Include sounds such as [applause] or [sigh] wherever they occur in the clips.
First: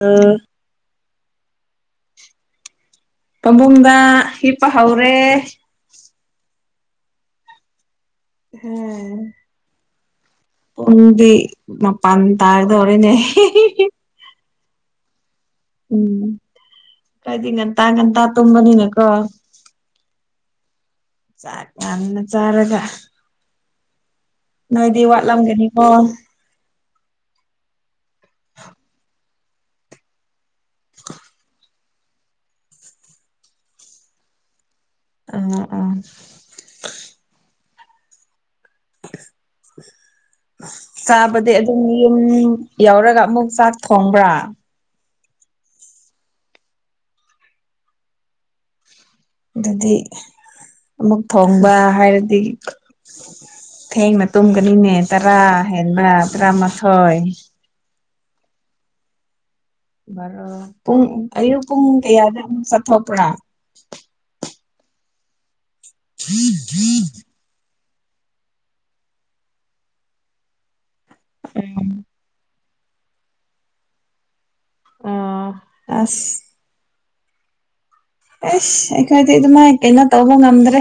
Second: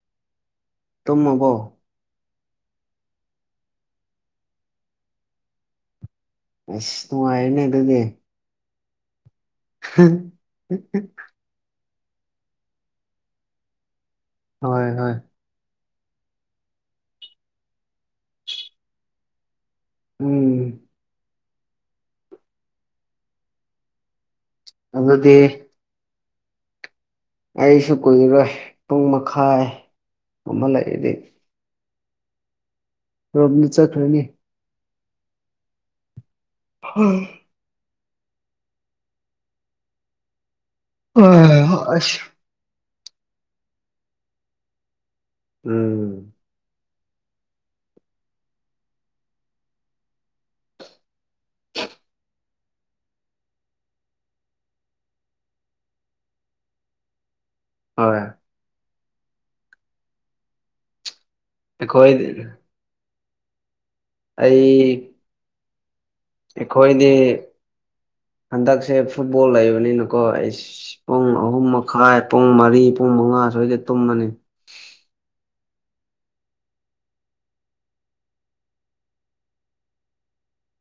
ꯑ ꯇꯨꯝꯃꯕꯣ ꯄꯥꯕꯨꯡꯗ ꯍꯤ ꯄ ꯍꯧꯥꯎꯔꯦ ꯑꯁ ꯅꯨꯡꯉꯥꯏꯔꯅꯦ ꯑꯗꯨꯗꯤ ꯎꯝ ꯍ ꯄꯨꯟꯕꯤ ꯄꯥꯟ ꯇꯔꯗꯔꯦꯅꯦ ꯍꯣꯏ ꯍꯣꯏ ꯎꯝ ꯀꯗꯤ ꯉꯟꯇꯥ ꯉꯟꯇꯥ ꯇꯨꯝꯕꯅꯤꯅꯀꯣ ꯎꯝ ꯥꯛ ꯌꯥꯝꯅ ꯆꯥꯔꯒ ꯅꯣꯏꯗꯤ ꯑꯗꯨꯗꯤ ꯋꯥꯠꯂꯝꯒꯅꯤꯀꯣ ꯑꯩꯁꯨ ꯀꯨꯏꯔꯣꯏ ꯄꯨꯡ ꯃꯈꯥꯏꯒꯨꯝꯍꯂꯛꯏꯗꯤ ꯔꯣꯝꯅ ꯆꯠꯈ꯭ꯔꯅꯤ ꯑꯝ ꯎꯝ ꯍ ꯆꯥꯕꯗꯤ ꯑꯗꯨꯝ ꯌꯨꯝ ꯑꯁ ꯌꯥꯧꯔꯒ ꯑꯃꯨꯛ ꯆꯥꯛ ꯊꯣꯡꯕ꯭ꯔꯥ ꯎꯝ ꯑꯗꯨꯗꯤ ꯑꯃꯨꯛ ꯊꯣꯡꯕ ꯍꯥꯏꯔꯗꯤ ꯊꯦꯡꯅ ꯇꯨꯝꯒꯅꯤꯅꯦ ꯇꯔꯥ ꯍꯦꯟꯕ ꯇꯔꯥꯃꯥꯊꯣꯏ ꯍꯣꯏ ꯄꯨꯡ ꯑꯨ ꯄꯨꯡ ꯀ ꯑꯩꯈꯣꯏ ꯌꯥꯗ ꯁꯊꯣꯄ꯭ꯔꯥ ꯑꯩ ꯑꯩꯈꯣꯏꯗꯤ ꯍꯟꯗꯛꯁꯦ ꯐꯨꯠꯕꯣꯜ ꯂꯩꯕꯅꯤꯅꯀꯣ ꯑꯩ ꯄꯨꯡ ꯑꯍꯨꯝ ꯎꯝ ꯃꯈꯥꯏ ꯄꯨꯡ ꯃꯔꯤ ꯄꯨꯡ ꯃꯉꯥ ꯁ꯭ꯣꯏꯏꯗ ꯇꯨꯝꯃꯅꯤ ꯑꯥ ꯑꯁ ꯑꯦꯁ ꯑꯩꯈꯣꯏꯗꯤ ꯑꯗꯨꯃꯥꯏꯅ ꯀꯩꯅꯣ ꯇꯧꯕ ꯉꯝꯗ꯭ꯔꯦ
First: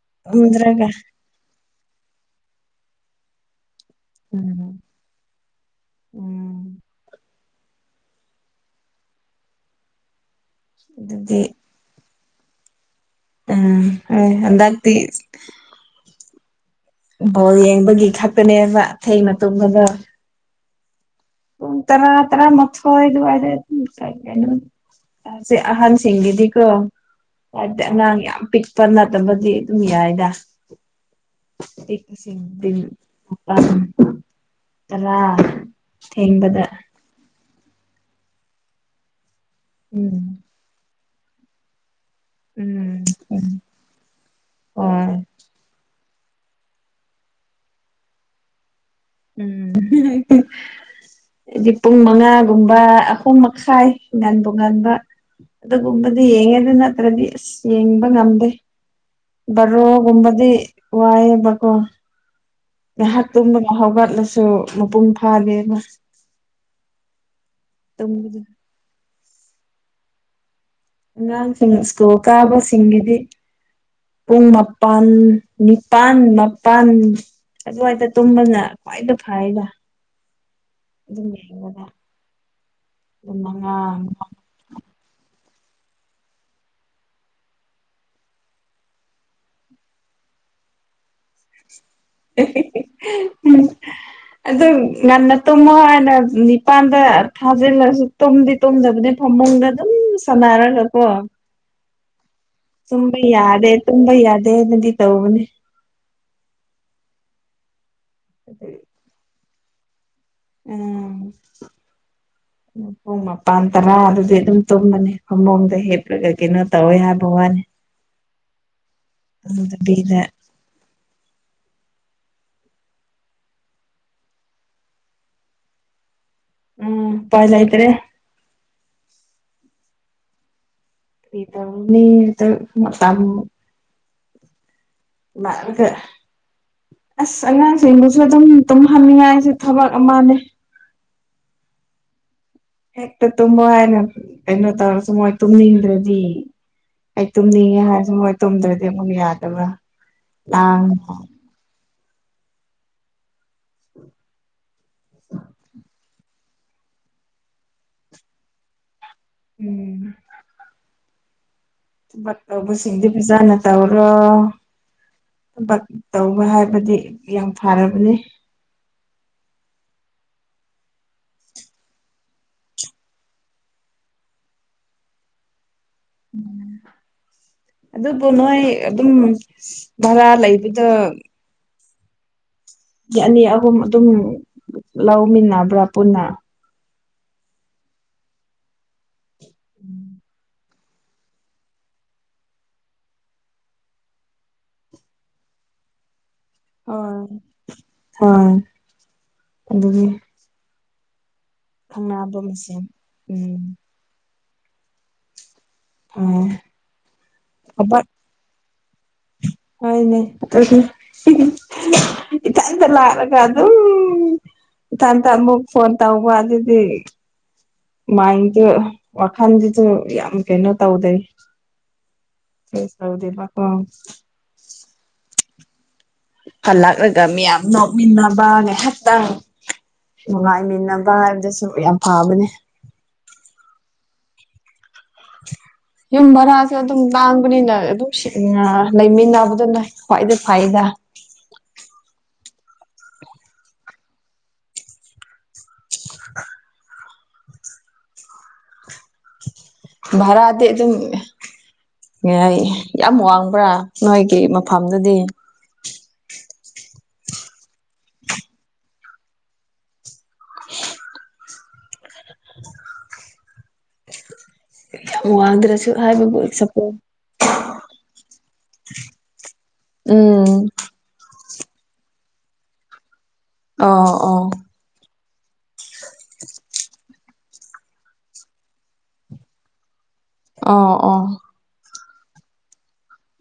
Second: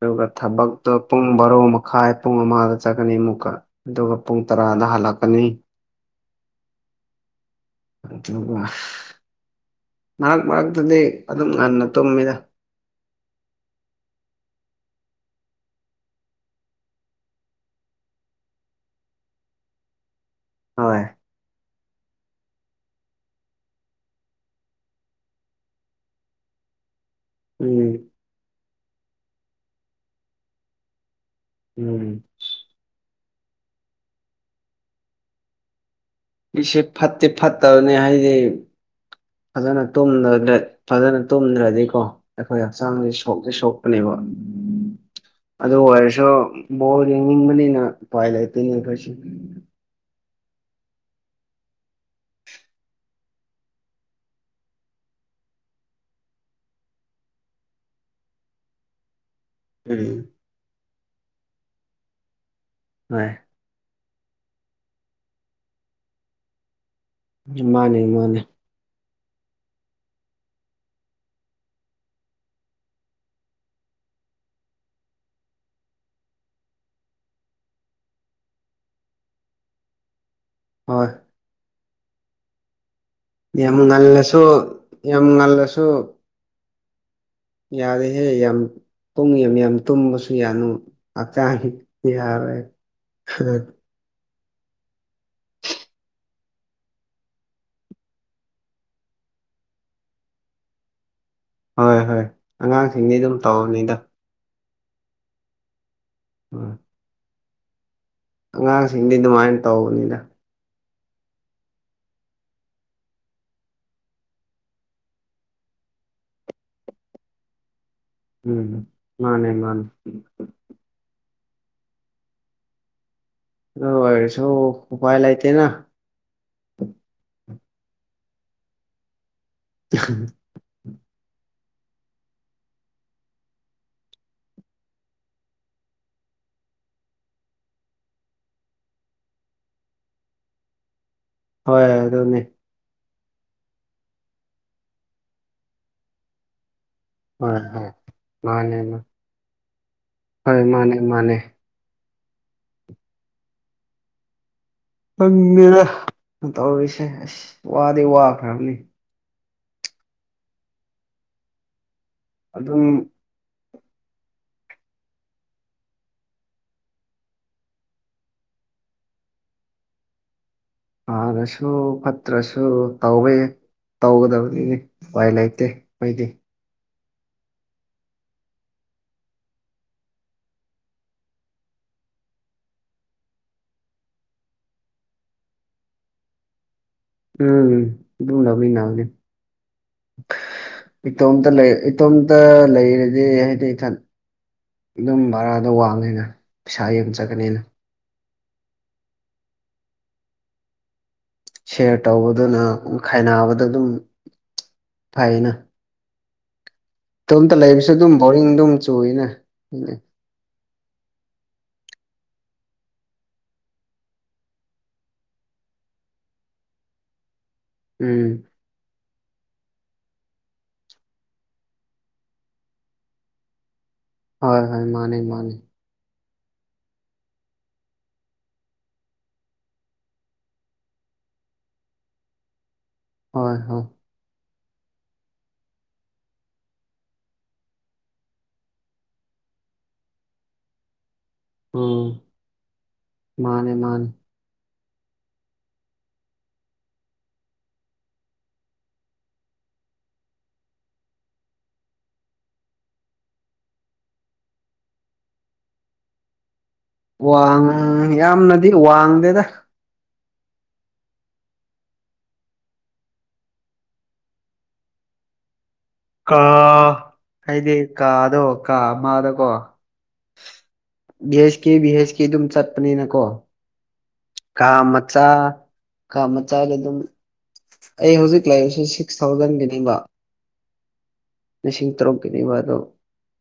ꯑꯗꯨꯒ ꯉꯝꯗ꯭ꯔꯒ ꯊꯕꯛꯇꯣ ꯄꯨꯡ ꯕꯥꯔꯣ ꯃꯈꯥꯏ ꯄꯨꯡ ꯑꯃꯗ ꯆꯠꯀꯅꯤ ꯑꯃꯨꯛꯀ ꯑꯗꯨꯒ ꯄꯨꯡ ꯎꯝ ꯇꯔꯥꯗ ꯍꯜꯂꯛꯀꯅꯤ ꯎꯝ ꯑꯗꯨꯒ ꯃꯔꯛ ꯃꯔꯛꯇꯨꯗꯤ ꯑꯗꯨꯝ ꯉꯟꯅ ꯇꯨꯝꯃꯤꯗ ꯑꯝ ꯑꯗꯥꯛ ꯕꯣꯜ ꯌꯦꯡꯕꯒꯤ ꯈꯛꯇꯅꯦꯕꯊ ꯃꯇꯕꯗ ꯍꯣꯏ ꯎ ꯇꯔꯥ ꯇꯔ ꯃꯊ ꯏ ꯀ ꯑꯍꯟꯁꯤꯡꯒꯤꯗꯤꯀꯣꯗꯤ ꯎꯝ ꯑꯉꯥꯡ ꯌꯥꯝ ꯄꯤꯛ ꯄꯅ ꯇꯝꯕꯗꯤ ꯑꯗꯨꯝ ꯌꯥꯏꯗ ꯎꯝ ꯁꯤ ꯎ ꯔꯥ ꯄꯁꯦ ꯐꯠꯇꯦ ꯐꯠꯇꯕꯅꯦ ꯍꯥꯏꯗꯤ ꯐꯖꯅ ꯎꯝ ꯐꯖꯅ ꯇꯨꯝꯗ꯭ꯔꯗꯤꯀꯣ ꯑꯩꯈꯣꯏ ꯍꯛꯆꯥꯡꯁ ꯎꯝ ꯁꯣꯛꯁꯦ ꯁꯣꯛꯄꯅꯦꯕ ꯍꯣꯏ ꯑꯗꯨ ꯑꯣꯏꯔꯁꯨ ꯣ ꯣꯜ ꯌꯦꯡꯕꯅꯤꯅ ꯄꯥꯏ ꯂꯩꯇꯅꯤ ꯎꯝ ꯍꯥꯏꯗꯤ ꯄꯨꯡ ꯃꯉꯥꯒꯨꯝꯕ ꯑꯍꯨꯝ ꯃꯈꯥꯏ ꯉꯥꯟꯕꯣꯉꯥꯟꯕ ꯑꯗꯨꯒꯨꯝꯕꯗꯤ ꯌꯦꯡꯉꯦ ꯑꯗꯨ ꯅꯠꯇ꯭ꯔꯗꯤ ꯑꯁ ꯌꯦꯡꯕ ꯉꯝꯗꯦ ꯔꯣ ꯎꯝ ꯝꯕꯗꯤ ꯋꯥꯏꯦꯕꯒꯣ ꯉꯥꯏꯍꯥꯛ ꯍꯣꯏ ꯇꯨꯝꯕ ꯍꯧꯒꯠꯂꯁꯨ ꯃꯄꯨꯡ ꯐꯥꯒꯦꯅ ꯃꯥꯅꯦ ꯃꯥꯅꯦ ꯑꯉꯥꯡꯁꯤꯡ ꯁ꯭ꯀꯨꯜ ꯀꯥꯕꯁꯤꯡꯒꯤꯗꯤ ꯄꯨꯡ ꯃꯥꯄꯜ ꯅꯤꯄꯥꯜ ꯃꯥꯄꯜ ꯑꯗꯨꯋꯥꯏꯗ ꯇꯨꯝꯕꯅ ꯈ꯭ꯋꯥꯏꯗ ꯐꯔꯅ ꯍꯣꯏ ꯑꯗꯨꯝ ꯌꯦꯡꯕꯗ ꯑꯗꯨꯝ ꯃꯉꯥ ꯌꯥꯝ ꯉꯜꯂꯁꯨ ꯌꯥꯝ ꯉꯜꯂꯁꯨ ꯌꯥꯔꯦꯍꯦ ꯌꯥꯝ ꯄꯨꯡ ꯌꯥꯝ ꯌꯥꯝ ꯇꯨꯝꯃꯁꯨ ꯌꯥꯅꯨ ꯍꯞꯇꯥꯅꯤ ꯌꯥꯔꯦ ꯎꯝ ꯑꯗꯨ ꯉꯟꯅ ꯇꯨꯝꯃꯣ ꯍꯥꯏꯅ ꯅꯤꯄꯥꯟꯗ ꯊꯥꯖꯤꯜꯂꯁꯨ ꯇꯨꯝꯗꯤ ꯇꯨꯝꯗꯕꯅꯦ ꯐꯝꯃ ꯃꯅ ꯑꯗꯨꯝ ꯁꯅꯥꯥꯔ ꯂ ꯀꯣ ꯍꯣꯏ ꯍꯣꯏ ꯑꯉꯥꯡꯁꯤꯡꯗꯤ ꯁꯨꯝꯕ ꯑꯗꯨꯝ ꯌꯥꯗꯦ ꯇꯧꯕꯅꯤꯗ ꯇꯨꯝꯕ ꯌꯥꯗꯦꯅꯗꯤ ꯇꯧꯕꯅꯦ ꯑ ꯑꯉꯥꯡꯁꯤꯡꯗꯤ ꯑꯗꯨꯃꯥꯏꯅ ꯇꯧꯕꯅꯤꯅ ꯎꯝ [inaudible] ꯨꯡ ꯃꯄꯥꯟ ꯇꯔꯥ ꯑꯗꯨꯗꯤ ꯑꯗꯨꯝ ꯇꯨꯝꯃꯅꯤ ꯈꯃꯣꯡꯗ ꯍꯦꯞꯂꯒ ꯀꯩꯅꯣ ꯇꯧꯋꯦ ꯍꯥꯏꯕ ꯋꯥꯅꯤ ꯎꯝ ꯃꯥꯅꯦ ꯃꯥꯅꯦ ꯑꯗꯨꯗꯕꯤꯗ ꯑꯁꯨꯣ ꯎ ꯄꯥꯏ ꯂꯥꯏꯇꯦꯅ ꯎꯝ ꯄꯥꯏ ꯂꯇꯔꯦ [inaudible] ꯏꯗꯅꯤ ꯃꯝ ꯔꯀꯦ ꯑꯁ ꯑꯉꯥꯡꯁꯤꯡꯗꯨꯁꯨ ꯑꯗꯨꯝ ꯇꯨꯝꯍꯟꯅꯤꯡꯉꯥꯏꯁꯦ ꯊꯕꯛ ꯑꯃꯅꯦ ꯍꯣꯦ ꯍꯦꯛꯇ ꯇꯨꯝꯃꯣꯏ ꯍꯥꯏꯅ ꯀꯩꯅꯣ ꯇꯧꯔꯁꯨ ꯃꯣꯏ ꯇꯨꯝꯅꯤꯡꯗ꯭ꯔꯗꯤ ꯑꯩ ꯍꯣꯏ ꯇꯨꯝꯅꯤꯡꯉꯦ ꯍꯣꯏ ꯍꯥꯏꯔꯁꯨ ꯃꯣꯏ ꯃꯥꯅꯦ ꯇꯨꯝꯗ꯭ꯔꯗꯤ ꯃꯥ ꯑꯃꯨꯛ ꯌꯥꯗꯕ꯭ꯔꯥ ꯍꯣꯏ ꯑ ꯃꯥꯅꯦ ꯃꯥꯅꯦ ꯎ ꯍꯪꯉꯦꯗ ꯇꯧꯔꯔꯤꯁꯦ ꯑꯁ ꯋꯥꯗꯤ ꯋꯥꯈ꯭ꯔꯕꯅꯤ ꯎꯝ ꯕꯨ ꯑꯗꯨꯝ ꯁꯤꯒꯗꯦ ꯄꯖꯥꯅ ꯇꯥꯎ꯭ꯔꯣ ꯊꯕꯛ ꯇꯧꯕ ꯍꯥꯏꯕꯗꯤ ꯌꯥꯝ ꯐꯔꯕꯅꯤ ꯐꯥꯔꯁꯨ ꯐꯠꯇ꯭ꯔꯁꯨ ꯇꯧꯋꯦ ꯇꯧꯒꯗꯕꯅꯤꯅꯦ ꯥꯏ ꯂꯩꯇꯦ ꯃꯗꯤ ꯑꯗꯨꯕꯨ ꯅꯣꯏ ꯑꯗꯨꯝ ꯚꯔꯥ ꯂꯩꯕꯗ ꯌꯥꯅꯤ ꯑꯍꯨꯝ ꯑꯗꯨꯝ ꯂꯧꯃꯤꯟꯅꯕ꯭ꯔꯥ ꯄꯨꯟꯅ ꯎꯝ ꯨꯅꯕꯨ ꯅꯦ ꯏꯇꯣꯝꯇ ꯂꯩ ꯏꯇꯣꯝꯇ ꯂꯩꯔꯗꯤ ꯍꯥꯏꯗꯤ ꯏꯊꯟ ꯑꯗꯨꯝ ꯚꯔꯥꯗ ꯋꯥꯡꯉꯦꯅ ꯄꯩꯁꯥ ꯌꯦꯡ ꯆꯠꯀꯅꯤꯅ ꯑ ꯑꯗꯨꯒꯤ ꯁꯤꯌꯥꯔ ꯈꯪꯅꯕ ꯇꯧꯕꯗꯨꯅ ꯃꯁꯦꯟ ꯎꯝ ꯈꯥꯏꯅꯕꯗ ꯑꯗꯨꯝ ꯐꯩꯅ ꯍ ꯏꯇꯣꯝꯇ ꯂꯩꯕꯁꯨ ꯑꯗꯨꯝ ꯕꯣꯔꯤꯡ ꯑꯗꯨꯝ ꯆꯨꯏꯅ ꯏꯇꯗ ꯂꯔꯒ ꯑꯗꯨ ꯏꯊꯟꯇ ꯑꯃꯨꯛ ꯐꯣꯟ ꯇꯧꯕ ꯑꯗꯨꯗꯤ ꯎꯝ ꯃꯥꯏꯗ ꯋꯥꯈꯥꯟꯗꯤ ꯑꯗꯨ ꯌꯥꯝ ꯀꯩꯅꯣ ꯇꯧꯗꯦ ꯇꯧꯗꯦꯕꯀꯣ ꯍꯣꯏ ꯍꯣꯏ ꯃꯥꯅꯦ ꯃꯥꯅꯦ ꯍꯜꯂꯛꯂꯒ ꯃꯤꯌꯥꯝ ꯅꯣꯛꯃꯤꯟꯅꯕ ꯉꯥꯏꯍꯥꯛꯇꯪ ꯅꯨꯡꯉꯥꯏꯃꯤꯟꯅꯕ ꯍꯥꯏꯕꯗꯁꯨ ꯌꯥꯝ ꯐꯕꯅꯦ ꯍꯣꯏ ꯍꯣꯏ [inaudible] ꯌꯨꯝ ꯚꯔꯥꯁꯦ ꯑꯗꯨꯝ ꯂꯥꯡꯕꯅꯤꯅ ꯑꯗꯨꯝ ꯂꯩꯃꯤꯟꯅꯕꯗꯅ ꯈ꯭ꯋꯥꯏꯗꯩ ꯐꯥꯏꯗ ꯎꯝ ꯃꯥꯅꯦ ꯃꯥꯅꯦ ꯚꯔꯗꯤ ꯑꯗꯨ ꯌꯥꯝ ꯋꯥꯡꯕ꯭ꯔꯥ ꯅꯣꯏꯒꯤ ꯃꯐꯝꯗꯨꯗꯤ ꯋꯥꯡ ꯌꯥꯝꯅꯗꯤ ꯋꯥꯡꯗꯦꯗ ꯋꯥꯗ꯭ꯔꯁꯨ ꯀꯥ ꯍꯥꯏꯗꯤ ꯀꯥꯗꯣ ꯀꯥ ꯑꯃꯗꯀꯣ ꯎꯝ ꯕꯤ ꯑꯩꯆ ꯀꯦ ꯚꯤ ꯍꯁ ꯀꯦ ꯑꯗꯨꯝ ꯆꯠꯄꯅꯤꯅ ꯀꯣ ꯑ ꯑꯣ ꯃꯆꯥ ꯀ ꯃꯆꯥꯒꯤ ꯑꯗꯨꯝ ꯑꯩ ꯍꯧꯖꯤꯛ ꯂꯩꯥꯛꯏꯁꯦ ꯁꯤꯛꯁ ꯊꯥꯎꯖꯟꯒꯤꯅꯤꯕ ꯑ ꯀꯗꯣ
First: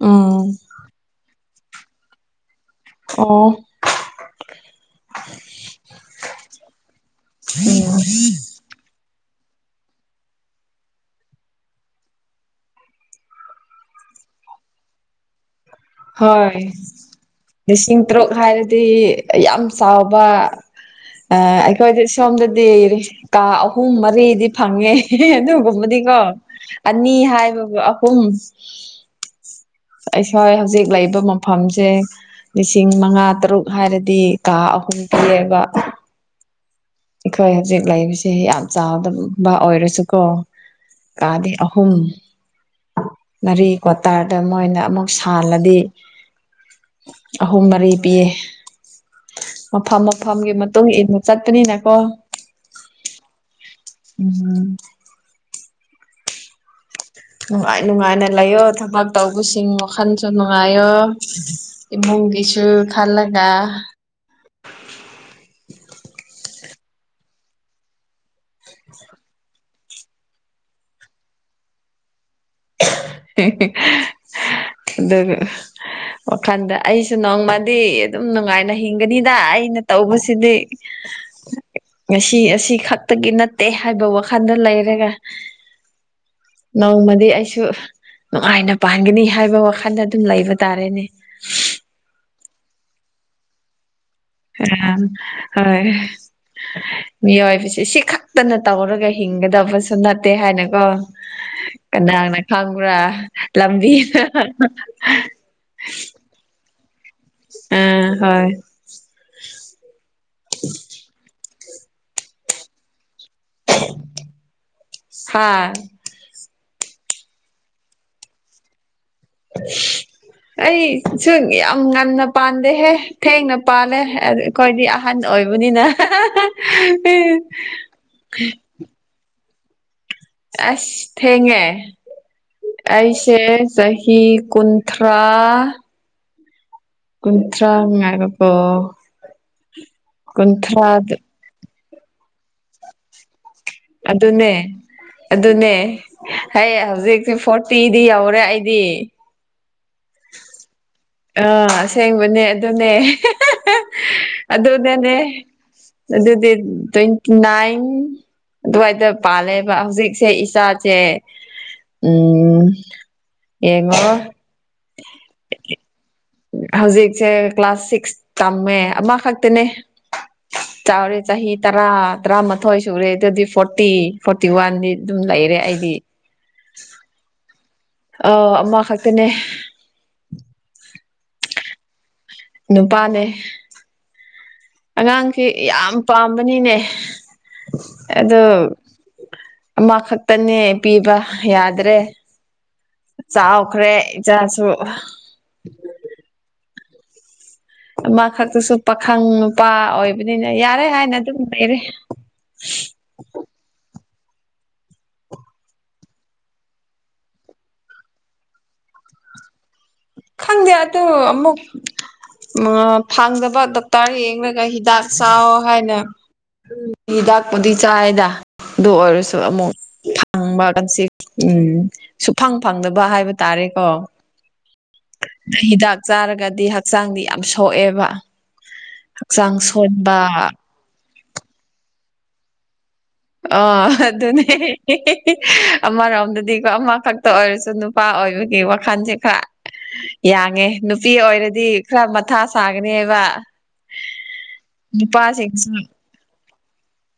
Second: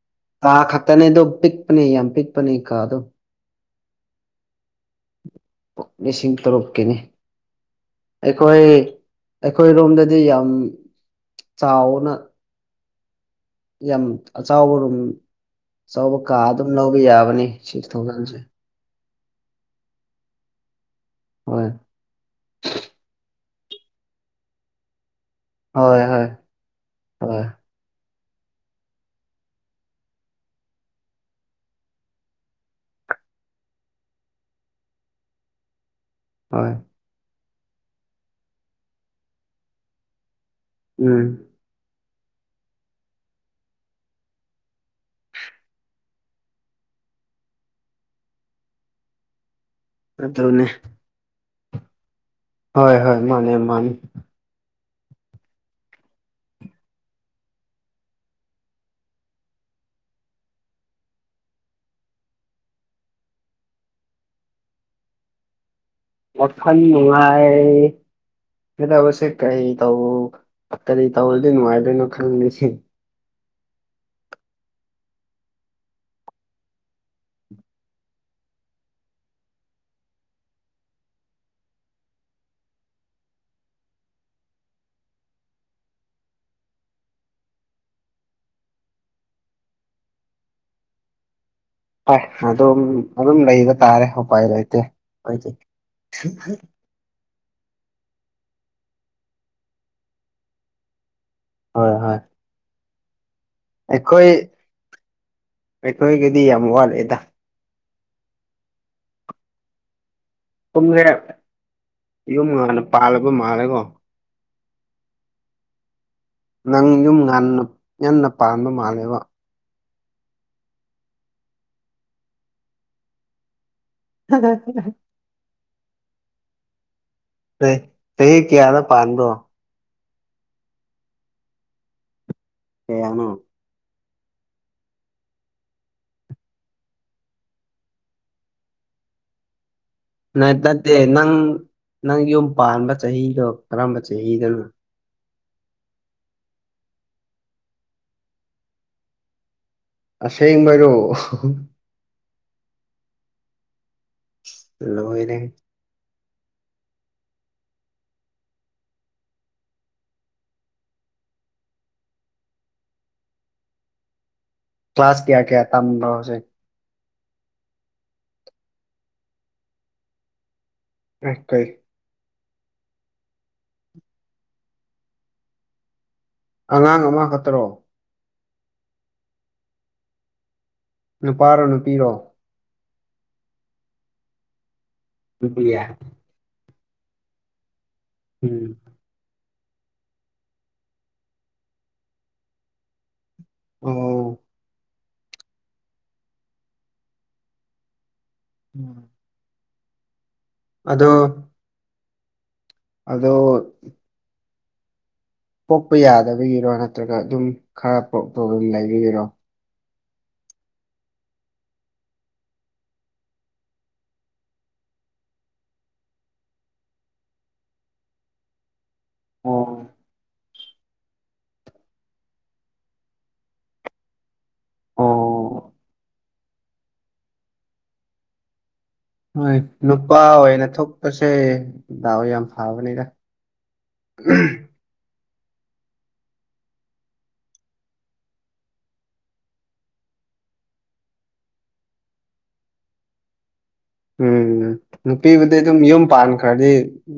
ꯎꯝ ꯀꯥ ꯈꯛꯇꯅꯦ ꯑꯗꯨꯣ ꯄꯤꯛꯄꯅꯦ ꯌꯥꯝ ꯄꯤꯛꯄꯅꯦ ꯀꯥꯗꯣ ꯑꯣ ꯂꯤꯁꯤꯡ ꯇꯔꯨꯛꯀꯤꯅꯤ ꯑꯩꯈꯣꯏ ꯑꯩꯈꯣꯏꯔꯣꯝꯗꯗꯤ ꯌꯥꯝ ꯆꯥꯎꯅ ꯌꯥꯝ ꯑ ꯆꯥꯎꯕꯔꯨꯝ ꯍꯣꯏ ꯁꯤꯛꯁ ꯂꯤꯁꯤꯡ ꯇꯔꯨꯛ ꯊꯥꯎꯖꯟꯁꯦ ꯍꯥꯏꯔꯗꯤ ꯌꯥꯝ ꯆꯥꯎꯕ ꯍꯣꯏ ꯑꯩꯈꯣꯏꯗꯤ ꯁꯣꯝꯗꯗꯤ ꯏꯔꯦ ꯀꯥ ꯑꯍꯨꯝ ꯃꯔꯤꯗꯤ ꯐꯪꯉꯦ ꯍꯣꯏ ꯑꯗꯨꯒꯨꯝꯕꯗꯤꯀꯣ ꯍꯣꯏ ꯑꯅꯤ ꯍꯣꯏ ꯍꯥꯏꯕꯕꯨ ꯎ ꯑꯩꯈꯣꯏ ꯍꯧꯖꯤꯛ ꯂꯩꯕ ꯃꯐꯝꯁꯦ ꯂꯤꯁꯤꯡ ꯃꯉꯥ ꯇꯔꯨꯛ ꯍꯥꯏꯔꯗꯤ ꯀꯥ ꯑꯍꯨꯝ ꯄꯤꯌꯦꯕ ꯍꯣꯏ ꯑꯩꯈꯣꯏ ꯍꯧꯖꯤꯛ ꯂꯩꯁꯦ ꯌꯥꯝ ꯆꯥꯎꯗꯕ ꯑꯣꯏꯔꯁꯨꯀꯣ ꯎꯝ ꯀꯥꯗꯤ ꯑꯍꯨꯝ ꯃꯔꯤ ꯀ꯭ꯋꯥꯇꯥꯔꯗ ꯃꯣꯏꯅ ꯑꯃꯨꯛ ꯁꯥꯜꯂꯗꯤ ꯑꯍꯨꯝ ꯃꯔꯤ ꯄꯤꯌꯦ ꯃꯐꯝ ꯃꯐꯝꯒꯤ ꯑꯗꯨꯅꯦ ꯃꯇꯨꯡ ꯏꯟꯅ ꯆꯠꯄꯅꯤꯅꯀꯣ ꯍꯣꯏ ꯍꯣꯏ ꯃꯥꯅꯦ ꯃꯥꯅꯦ ꯎꯝ ꯅꯨꯡꯉꯥꯏ ꯅꯨꯡꯉꯥꯏꯅ ꯂꯩꯌꯣ ꯊꯕꯛ ꯇꯧꯕꯁꯤꯡ ꯋꯥꯈꯜꯁꯨ ꯅꯨꯡꯉꯥꯏꯌꯣ ꯏꯃꯨꯡ ꯒꯤꯁꯨ ꯈꯜꯂꯥ [inaudible] ꯑꯣꯟꯅꯨꯡꯉ ꯍꯦꯗ ꯑꯁꯦ ꯀꯩ ꯇꯕꯨ ꯇꯔꯔꯤ ꯇ ꯑꯣꯗꯤꯅꯅꯨꯡꯥꯏꯗꯅꯣ ꯈꯪꯁꯤ ꯗ ꯋꯥꯈꯜꯗ ꯑꯩꯁꯨ ꯅꯣꯡꯃꯗꯤ ꯑꯗꯨꯝ ꯅꯨꯡꯉꯥꯏꯅ ꯍꯤꯡꯒꯅꯤꯗ ꯑꯩꯅ ꯇꯧꯕꯁꯤꯗꯤ [inaudible] ꯉꯁꯤ ꯑꯁꯤ ꯈꯛꯇꯒꯤ ꯅꯠꯇꯦ ꯍꯥꯏꯕ ꯋꯥꯈꯜꯗ ꯂꯩꯔꯒ ꯅꯎꯃꯗꯤ ꯑꯩꯁꯨ ꯅꯨꯡꯉꯥꯏꯅ ꯄꯥꯟꯒꯅꯤ ꯍꯥꯏꯕ ꯋꯥꯈꯜꯗ ꯑꯗꯨꯝ ꯂꯩꯕ ꯇꯥꯔꯦꯅꯦ ꯍꯣꯏ ꯑꯗꯨꯝ ꯑꯗꯨꯝ ꯂꯩꯕ ꯇꯥꯔꯦ ꯎꯄꯥꯏ ꯂꯩꯇꯦ ꯑ ꯍꯣꯏ ꯃꯤꯑꯣꯏꯕꯁꯦ ꯁꯤ ꯈꯛꯇꯅ ꯇꯧꯔꯒ ꯍꯤꯡꯒꯗꯕꯁꯨ ꯅꯠꯇꯦ ꯍꯥꯏꯅꯀꯣ ꯍꯣꯏ ꯀꯅꯥꯅ ꯈꯪꯕ꯭ꯔꯥ ꯂꯪꯕꯤ ꯑꯩꯈꯣꯏ ꯑꯩꯈꯣꯏꯒꯤꯗꯤ ꯌꯥꯝ ꯋꯥꯠꯂꯦꯗ ꯑ ꯍꯣꯏ ꯄꯨꯝꯁꯦ ꯌꯨꯝ ꯍꯥꯟꯅ ꯄꯥꯜꯂꯕ ꯃꯥꯜꯂꯦꯀꯣ ꯍꯥꯥ ꯅꯪ ꯌꯨꯝ ꯉꯟꯅ ꯉꯟꯅ ꯄꯥꯟꯕ ꯃꯥꯜꯂꯦꯕ ꯑꯩꯁꯨ ꯌꯥꯝ ꯉꯟꯅ ꯄꯥꯟꯗꯦꯍꯦ ꯊꯦꯡꯅ ꯅꯨꯄꯥꯅꯦꯦ ꯑꯩꯈꯣꯏꯗꯤ ꯑꯍꯟ ꯑꯣꯏꯕꯅꯤꯅ ꯆꯍꯤ ꯀꯌꯥꯗ ꯄꯥꯥꯟꯗꯣ ꯑꯁ ꯊꯦꯡꯉꯦ ꯀꯌꯥꯅꯣ ꯑꯩꯁꯦ ꯀꯤ ꯀꯨꯟꯊ꯭ꯔꯥ ꯀꯨꯟꯊ꯭ꯔꯥꯉꯥꯏꯒ ꯄꯣ ꯅꯠꯇꯦ ꯅꯪ ꯅꯪ ꯌꯨꯝ ꯄꯥꯟꯕ ꯆꯍꯤꯗꯣ ꯀꯔꯝꯕ ꯆꯍꯤꯗ ꯑꯗꯨꯅꯦ ꯑꯗꯨꯅꯦ ꯍ ꯍꯧꯖꯤꯛꯁꯤꯦ ꯐꯣꯔꯇꯤꯗꯤ ꯌꯧꯔꯦ ꯑꯩꯗꯤ ꯑꯁꯦꯡꯕꯔꯣ ꯑꯥ ꯑꯁꯦꯡꯕꯅꯦ ꯑꯗꯨꯅꯦ ꯑꯗꯨꯅꯦꯅꯦ ꯂꯣꯏꯔꯦ ꯑꯗꯨꯗꯤ ꯇ꯭ꯋꯦꯟꯇꯤ ꯅꯥꯏꯟ ꯑꯗꯨꯋꯥꯏꯗ ꯄꯥꯜꯂꯦꯕ ꯍꯧꯖꯤꯛꯁꯦ ꯏꯁꯥꯁꯦ ꯎꯝ ꯌꯦꯉꯣ ꯀ꯭ꯂꯥꯁ ꯀꯌꯥ ꯀꯌꯥ ꯇꯝꯕ꯭ꯔꯣ ꯍꯧꯖꯤꯛ ꯍꯧꯖꯤꯛꯁꯦ ꯀ꯭ꯂꯥꯁ ꯁꯤꯛꯁ ꯇꯝꯃꯦ ꯑꯃꯈꯛꯇꯅꯦ ꯆꯋꯔ ꯑꯦ ꯆꯍꯤ ꯀꯩ ꯇꯔꯥ ꯇꯔꯥꯃꯥꯊꯣꯏ ꯁꯨꯔꯦ ꯑꯗꯨꯗꯤ ꯐꯣꯔꯇꯤ ꯐꯣꯔꯇꯤ ꯋꯥꯟꯗꯤ ꯑꯗꯨꯝ ꯂꯩꯔꯦ ꯑꯩꯗꯤ ꯑꯉꯥꯡ ꯑꯃꯈꯛꯇꯔꯣ ꯑ ꯑꯃ ꯈꯛꯇꯅꯦ ꯄꯤꯔꯣ ꯅꯨꯄꯥꯅꯦ ꯑꯉꯥꯡꯁꯦ ꯅꯨꯄꯤ ꯌꯥꯝ ꯄꯥꯝꯕꯅꯤꯅꯦ ꯑꯣ ꯎꯝ ꯑꯃꯈꯛꯇꯅꯦ ꯄꯤꯕ ꯌꯥꯗ꯭ꯔꯦ ꯆꯥꯎꯈ꯭ꯔꯦ ꯑꯣ ꯏꯆꯥꯁꯨ ꯑꯃ ꯈꯛꯇꯁꯨ ꯄꯥꯈꯪ ꯅꯨꯄꯥ ꯑꯣꯏꯕꯅꯤꯅ ꯌꯥꯔꯦ ꯑꯗꯣ ꯍꯥꯏꯅ ꯑꯗꯨꯝ ꯂꯩꯔꯦ ꯑꯗꯣ ꯄꯣꯛꯄ ꯌꯥꯗꯕꯒꯤꯔꯣ ꯅꯠꯇ꯭ꯔꯒ ꯑꯗꯨꯝ ꯈꯔ ꯄ꯭ꯔꯣꯕ꯭ꯂꯦꯝ ꯂꯩꯕꯒꯤꯔꯣ ꯈꯪꯗꯦ ꯑꯗꯨ ꯑꯃꯨꯛ ꯐꯪꯗꯕ ꯗꯣꯛꯇꯔ ꯌꯦꯡꯂꯒ ꯍꯤꯗꯥꯛ ꯆꯥꯎ ꯍꯥꯏꯅ ꯎ ꯍꯤꯗꯥꯛꯄꯨꯗꯤ ꯆꯥꯏꯗ ꯑꯗꯨ ꯑꯣꯏꯔꯁꯨ ꯑꯣ ꯑꯃꯨꯛ ꯐꯪꯕ ꯎꯝ ꯁꯨꯐꯪ ꯐꯪꯗꯕ ꯍꯥꯏꯕ ꯇꯥꯔꯦꯀꯣ ꯑꯣ ꯍꯤꯗꯥꯛ ꯆꯥꯔꯒꯗꯤ ꯍꯛꯆꯥꯡꯗꯤ ꯌꯥꯝ ꯁꯣꯛꯑꯦꯕ ꯍꯛꯆꯥꯡ ꯍꯣꯏ ꯅꯨꯄꯥ ꯁꯣꯟꯕ ꯑꯣꯏꯅ ꯊꯣꯛꯄꯁꯦ ꯗꯥꯎ ꯌꯥꯝ ꯐꯕꯅꯤꯗ ꯑ ꯑꯗꯨ ꯑꯗꯨꯅꯦ ꯑꯃꯔꯣꯝꯗꯗꯤꯀꯣ ꯑꯃꯈꯛꯇ ꯑꯣꯏꯔꯁꯨ ꯅꯨꯄꯥ ꯑꯣꯏꯕꯒꯤ ꯋꯥꯈꯜꯁꯦ ꯈꯔ ꯌꯥꯡꯉꯦ ꯅꯨꯄꯤ ꯑꯣꯏꯔꯗꯤ ꯈꯔ ꯃꯊꯥ ꯁꯥꯒꯅꯤ ꯍꯥꯏꯕ ꯎꯝ ꯅꯨꯄꯤꯕꯨꯗꯤ ꯑꯗꯨꯝ ꯌꯨꯝ ꯄꯥꯟꯈ꯭ꯔꯗꯤ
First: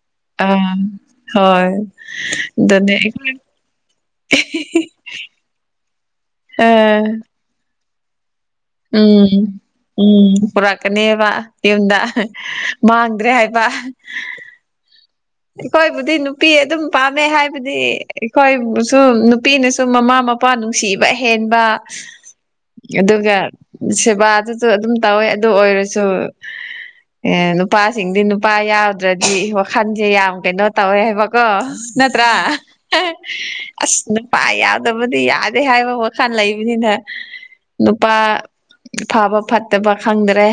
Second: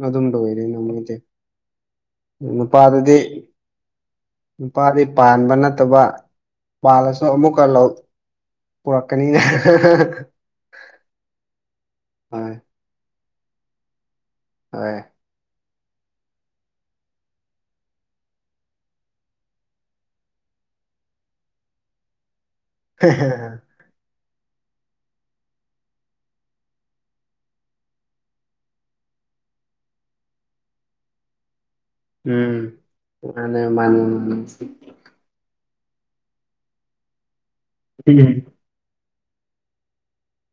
ꯑꯗꯨꯝ ꯂ ꯑꯣꯏꯔꯦ ꯑꯥ ꯅꯣꯡꯃꯒꯤꯗꯤ ꯍꯣꯏ ꯑꯗꯨꯅꯦ ꯅꯨꯄꯥꯗꯗꯤ ꯅꯨꯄꯥꯗꯤ ꯄꯥꯟꯕ ꯅꯠꯇꯕ ꯑꯥ ꯄꯥꯜꯂꯁꯨ ꯑꯃꯨꯛꯀ ꯂꯧ ꯄꯨꯔꯛꯀꯅꯤꯅ ꯎꯝ ꯎꯝ ꯄꯨꯔꯛꯀꯅꯦꯕ ꯌꯨꯝꯗ ꯍꯣꯏ ꯃꯥꯡꯗ꯭ꯔꯦ ꯍꯥꯏ [inaudible] ꯍꯣꯏ ꯑꯩꯈꯣꯏꯕꯨꯗꯤ ꯅꯨꯄꯤ ꯑꯗꯨꯝ ꯄꯥꯝꯃꯦ ꯍꯥꯏꯕꯗꯤ ꯑꯩꯈꯣꯏꯕꯨꯁꯨ ꯅꯨꯄꯤꯅꯁꯨ ꯃꯃꯥ ꯃꯄꯥ ꯅꯨꯡꯁꯤꯕ ꯍꯦꯟꯕ ꯑꯗꯨꯒ ꯁꯦꯕꯥ ꯑꯗꯨꯁꯨ ꯑꯗꯨꯝ ꯇꯧꯋꯦ ꯑꯗꯨ ꯑꯣꯏꯔꯁꯨ ꯑꯦ ꯅꯨꯄꯥꯁꯤꯡꯗꯤ ꯅꯨꯄꯥ ꯌꯥꯎꯗ꯭ꯔꯗꯤ ꯋꯥꯈꯟꯁꯦ ꯌꯥꯝ ꯀꯩꯅꯣ ꯇꯧꯋꯦ ꯍꯥꯏꯕꯀꯣ ꯅꯠꯇ꯭ꯔꯥ ꯎꯝ ꯃꯥꯅꯦ ꯑꯁ ꯃꯥꯅꯦ ꯅꯨꯄꯥ ꯌꯥꯎꯗꯕꯗꯤ ꯌꯥ ꯑꯩ ꯍꯥꯏꯕ ꯋꯥꯈꯜ ꯂꯩꯕꯅꯤꯅ ꯅꯨꯄꯥ ꯃꯥꯅꯦ ꯐꯕ ꯐꯠꯇꯕ ꯈꯪꯗ꯭ꯔꯦ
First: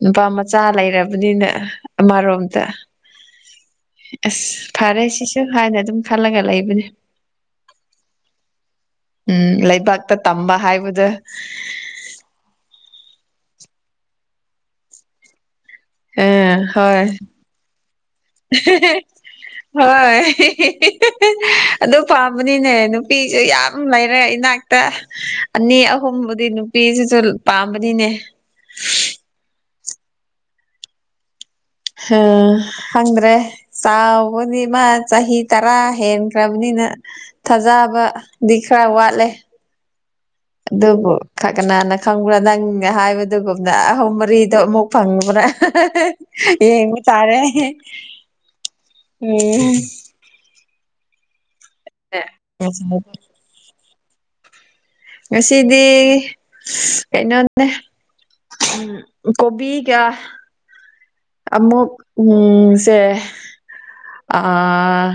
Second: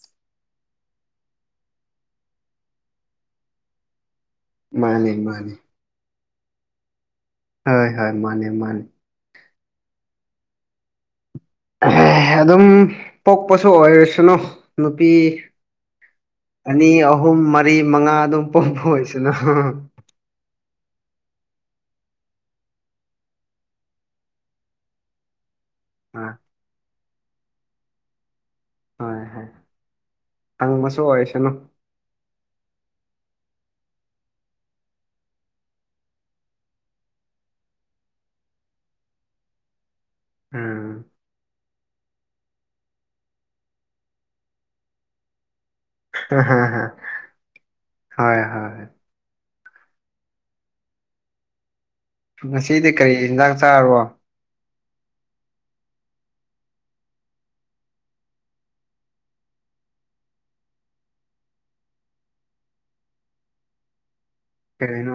ꯅꯨꯄꯥ ꯃꯆꯥ ꯂꯩꯔꯕꯅꯤꯅ ꯑꯃꯔꯣꯝꯗ ꯑꯁ ꯐꯔꯦ ꯃꯥꯅꯦ ꯁꯤꯁꯨ ꯃꯥꯅꯦ ꯍꯥꯏꯅ ꯑꯗꯨꯝ ꯈꯜꯂꯒ ꯂꯩꯕꯅꯦ ꯍꯣꯏ ꯍꯣꯏ ꯃꯥꯅꯦ ꯃꯥꯅꯦ ꯎꯝ ꯂꯩꯕꯥꯛꯇ ꯇꯝꯕ ꯍꯥꯏꯕꯗ ꯑꯗꯨꯝ ꯄꯣꯛꯄꯁꯨ ꯑꯣꯏꯔꯁꯅꯨ ꯅꯨꯄꯤ ꯑꯥ ꯑꯅꯤ ꯍꯣꯏ ꯑꯍꯨꯝ ꯃꯔꯤ ꯃꯉꯥ ꯑꯗꯨꯝ ꯄꯣꯛꯄ ꯑꯣꯏꯁꯤꯅ ꯍꯣꯏ ꯑꯗꯨ ꯄꯥꯝꯕꯅꯤꯅꯦ ꯅꯨꯄꯤꯁꯨ ꯌꯥꯝ ꯂꯩꯔꯦ ꯏꯅꯥꯛꯇ ꯑꯅꯤ ꯑ ꯑꯍꯨꯝꯕꯨꯗꯤ ꯅꯨꯄꯤꯁꯤꯁꯨ ꯄꯥꯝꯕꯅꯤꯅꯦ ꯍꯣꯏ ꯍꯣꯏ ꯍꯪꯕꯁꯨ ꯑꯣꯏꯁꯅꯨ ꯑ ꯈꯪꯗ꯭ꯔꯦ ꯆꯥꯎꯕꯅꯤ ꯃꯥ ꯆꯍꯤ ꯇꯔꯥ ꯍꯦꯟꯈ꯭ꯔꯕꯅꯤ ꯑꯩꯅ ꯊꯥꯖꯕꯗꯤ ꯈꯔ ꯋꯥꯠꯂꯦ ꯎꯝ ꯑꯗꯨꯕꯨ ꯀꯅꯥꯅ ꯈꯪꯕ꯭ꯔꯥ ꯅꯪ ꯍꯥꯏꯕꯗꯨꯒꯨꯝꯅ ꯑꯍꯨꯝ ꯃꯔꯤꯗꯣ ꯑꯃꯨꯛ ꯐꯪꯕ꯭ꯔꯥ ꯌꯦꯡꯕ ꯇꯥꯔꯦ ꯍꯣꯏ ꯍꯣꯏ ꯎꯝ ꯉꯁꯤꯗꯤ ꯀꯔꯤ ꯍꯤꯟꯖꯥꯛ ꯆꯥꯔꯣ ꯉꯁꯤꯗꯤ ꯀꯩꯅꯣꯅꯦ ꯎꯝ ꯀꯣꯕꯤ ꯀꯌꯥ ꯃꯛ ꯎꯝꯁꯦ ꯑ ꯀꯔꯤꯅꯣ